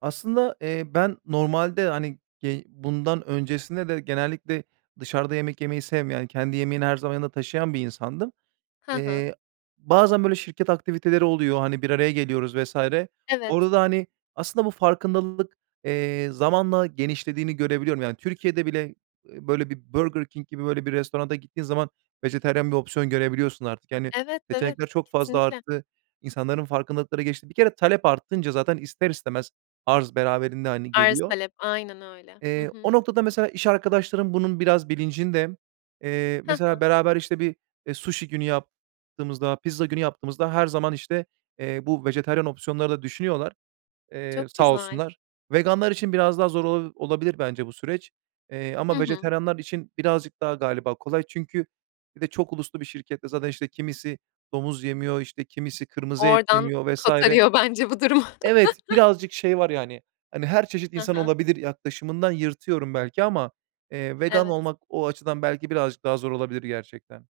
Aslında, eee, ben normalde, hani, ye bundan öncesinde de genellikle dışarıda yemek yemeyi sevmeyen, kendi yemeğini her zaman yanında taşıyan bir insandım. He he. Eee, bazen, böyle, şirket aktiviteleri oluyor, hani, bir araya geliyoruz vs. Evet. Orada da, hani, aslında bu farkındalık eee, zamanla genişlediğini görebiliyorum. Yani, Türkiye'de bile, eee, böyle bir Burger King gibi böyle bir restorana gittiğin zaman vejetaryen bir opsiyon görebiliyorsun artık. Yani, Evet, evet, seçenekler çok fazla kesinlikle. arttı, insanların farkındalıkları gelişti. Bir kere talep artınca zaten ister istemez arz beraberinde, hani, Arz geliyor. talep, aynen öyle. Hı Eee, o hı. noktada, mesela, iş arkadaşlarım bunun biraz bilincinde. Eee, Hı hı. mesela, beraber işte bir, eee, suşi günü yaptığımızda, pizza günü yaptığımızda her zaman işte bu vejetaryen opsiyonları da düşünüyorlar. Eee, Çok sağ güzel. olsunlar. Veganlar için biraz daha zor olabili olabilir bence bu süreç. Eee, Hı ama hı. vejetaryenler için birazcık daha galiba kolay. Çünkü bir de çok uluslu bir şirkette Zaten işte kimisi domuz yemiyor, işte, kimisi kırmızı et Oradan yemiyor vs. kurtarıyor bence bu durumu. Evet, birazcık şey var, yani, hani, "Her çeşit He insan he. olabilir." yaklaşımından yırtıyorum belki ama, eee, vegan Evet. olmak o açıdan belki birazcık daha zor olabilir gerçekten.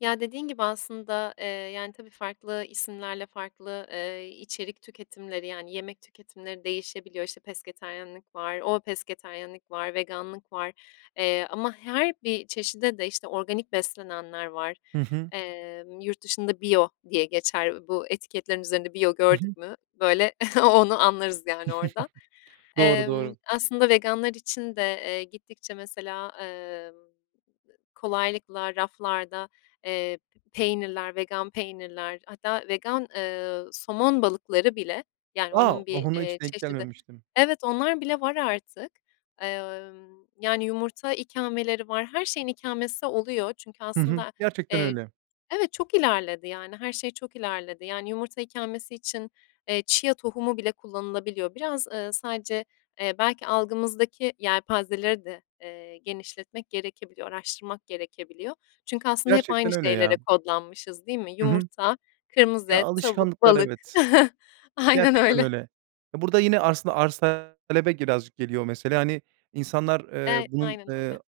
Ya, dediğin gibi aslında, eee, yani, tabii farklı isimlerle farklı, eee, içerik tüketimleri, yani, yemek tüketimleri değişebiliyor. İşte, pesketaryenlik var, o pesketaryenlik var, veganlık var, eee, ama her bir çeşide de işte, organik beslenenler var. Hı hı. Eee, yurt dışında bio diye geçer bu etiketlerin üzerinde. Bio Hı hı. gördük mü, böyle, onu anlarız, yani, orada. Doğru, Emm, doğru. aslında veganlar için de, eee, gittikçe, mesela, eee kolaylıkla raflarda, eee, p peynirler, vegan peynirler hatta vegan, eee, somon balıkları bile, yani, A! onun Bak bir, ona eee, hiç denk çeşidi. gelmemiştim. Evet, onlar bile var artık, emm, yani, yumurta ikameleri var, her şeyin ikamesi oluyor çünkü Hı hı. aslında, Gerçekten eee, öyle. evet. Çok ilerledi, yani, her şey çok ilerledi, yani, yumurta ikamesi için, eee, chia tohumu bile kullanılabiliyor. Biraz, ııı, sadece, eee, belki algımızdaki yelpazeleri de, eee, genişletmek gerekebiliyor, araştırmak gerekebiliyor çünkü aslında hep aynı Gerçekten öyle, şeylere ya. kodlanmışız, değil mi? Hı hı. Yumurta, kırmızı Ya, et, tavuk, alışkanlıklar, balık. evet. Aynen Gerçekten öyle. öyle. Burada yine aslında arz talebe birazcık geliyor mesele. Hani, insanlar, E eee, bunun, aynen eee, öyle.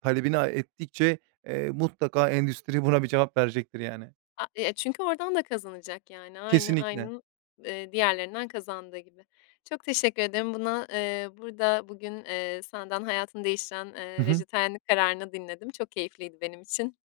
talebini, aaa, ettikçe, eee, mutlaka endüstri buna bir cevap verecektir, yani. A eee, çünkü oradan da kazanacak, yani, aynı Kesinlikle. aynın, eee, diğerlerinden kazandığı gibi. Çok teşekkür ederim buna eee, burada bugün, eee, senden hayatını değiştiren, Hı eee, hı. vejetaryenlik kararını dinledim. Çok keyifliydi benim için.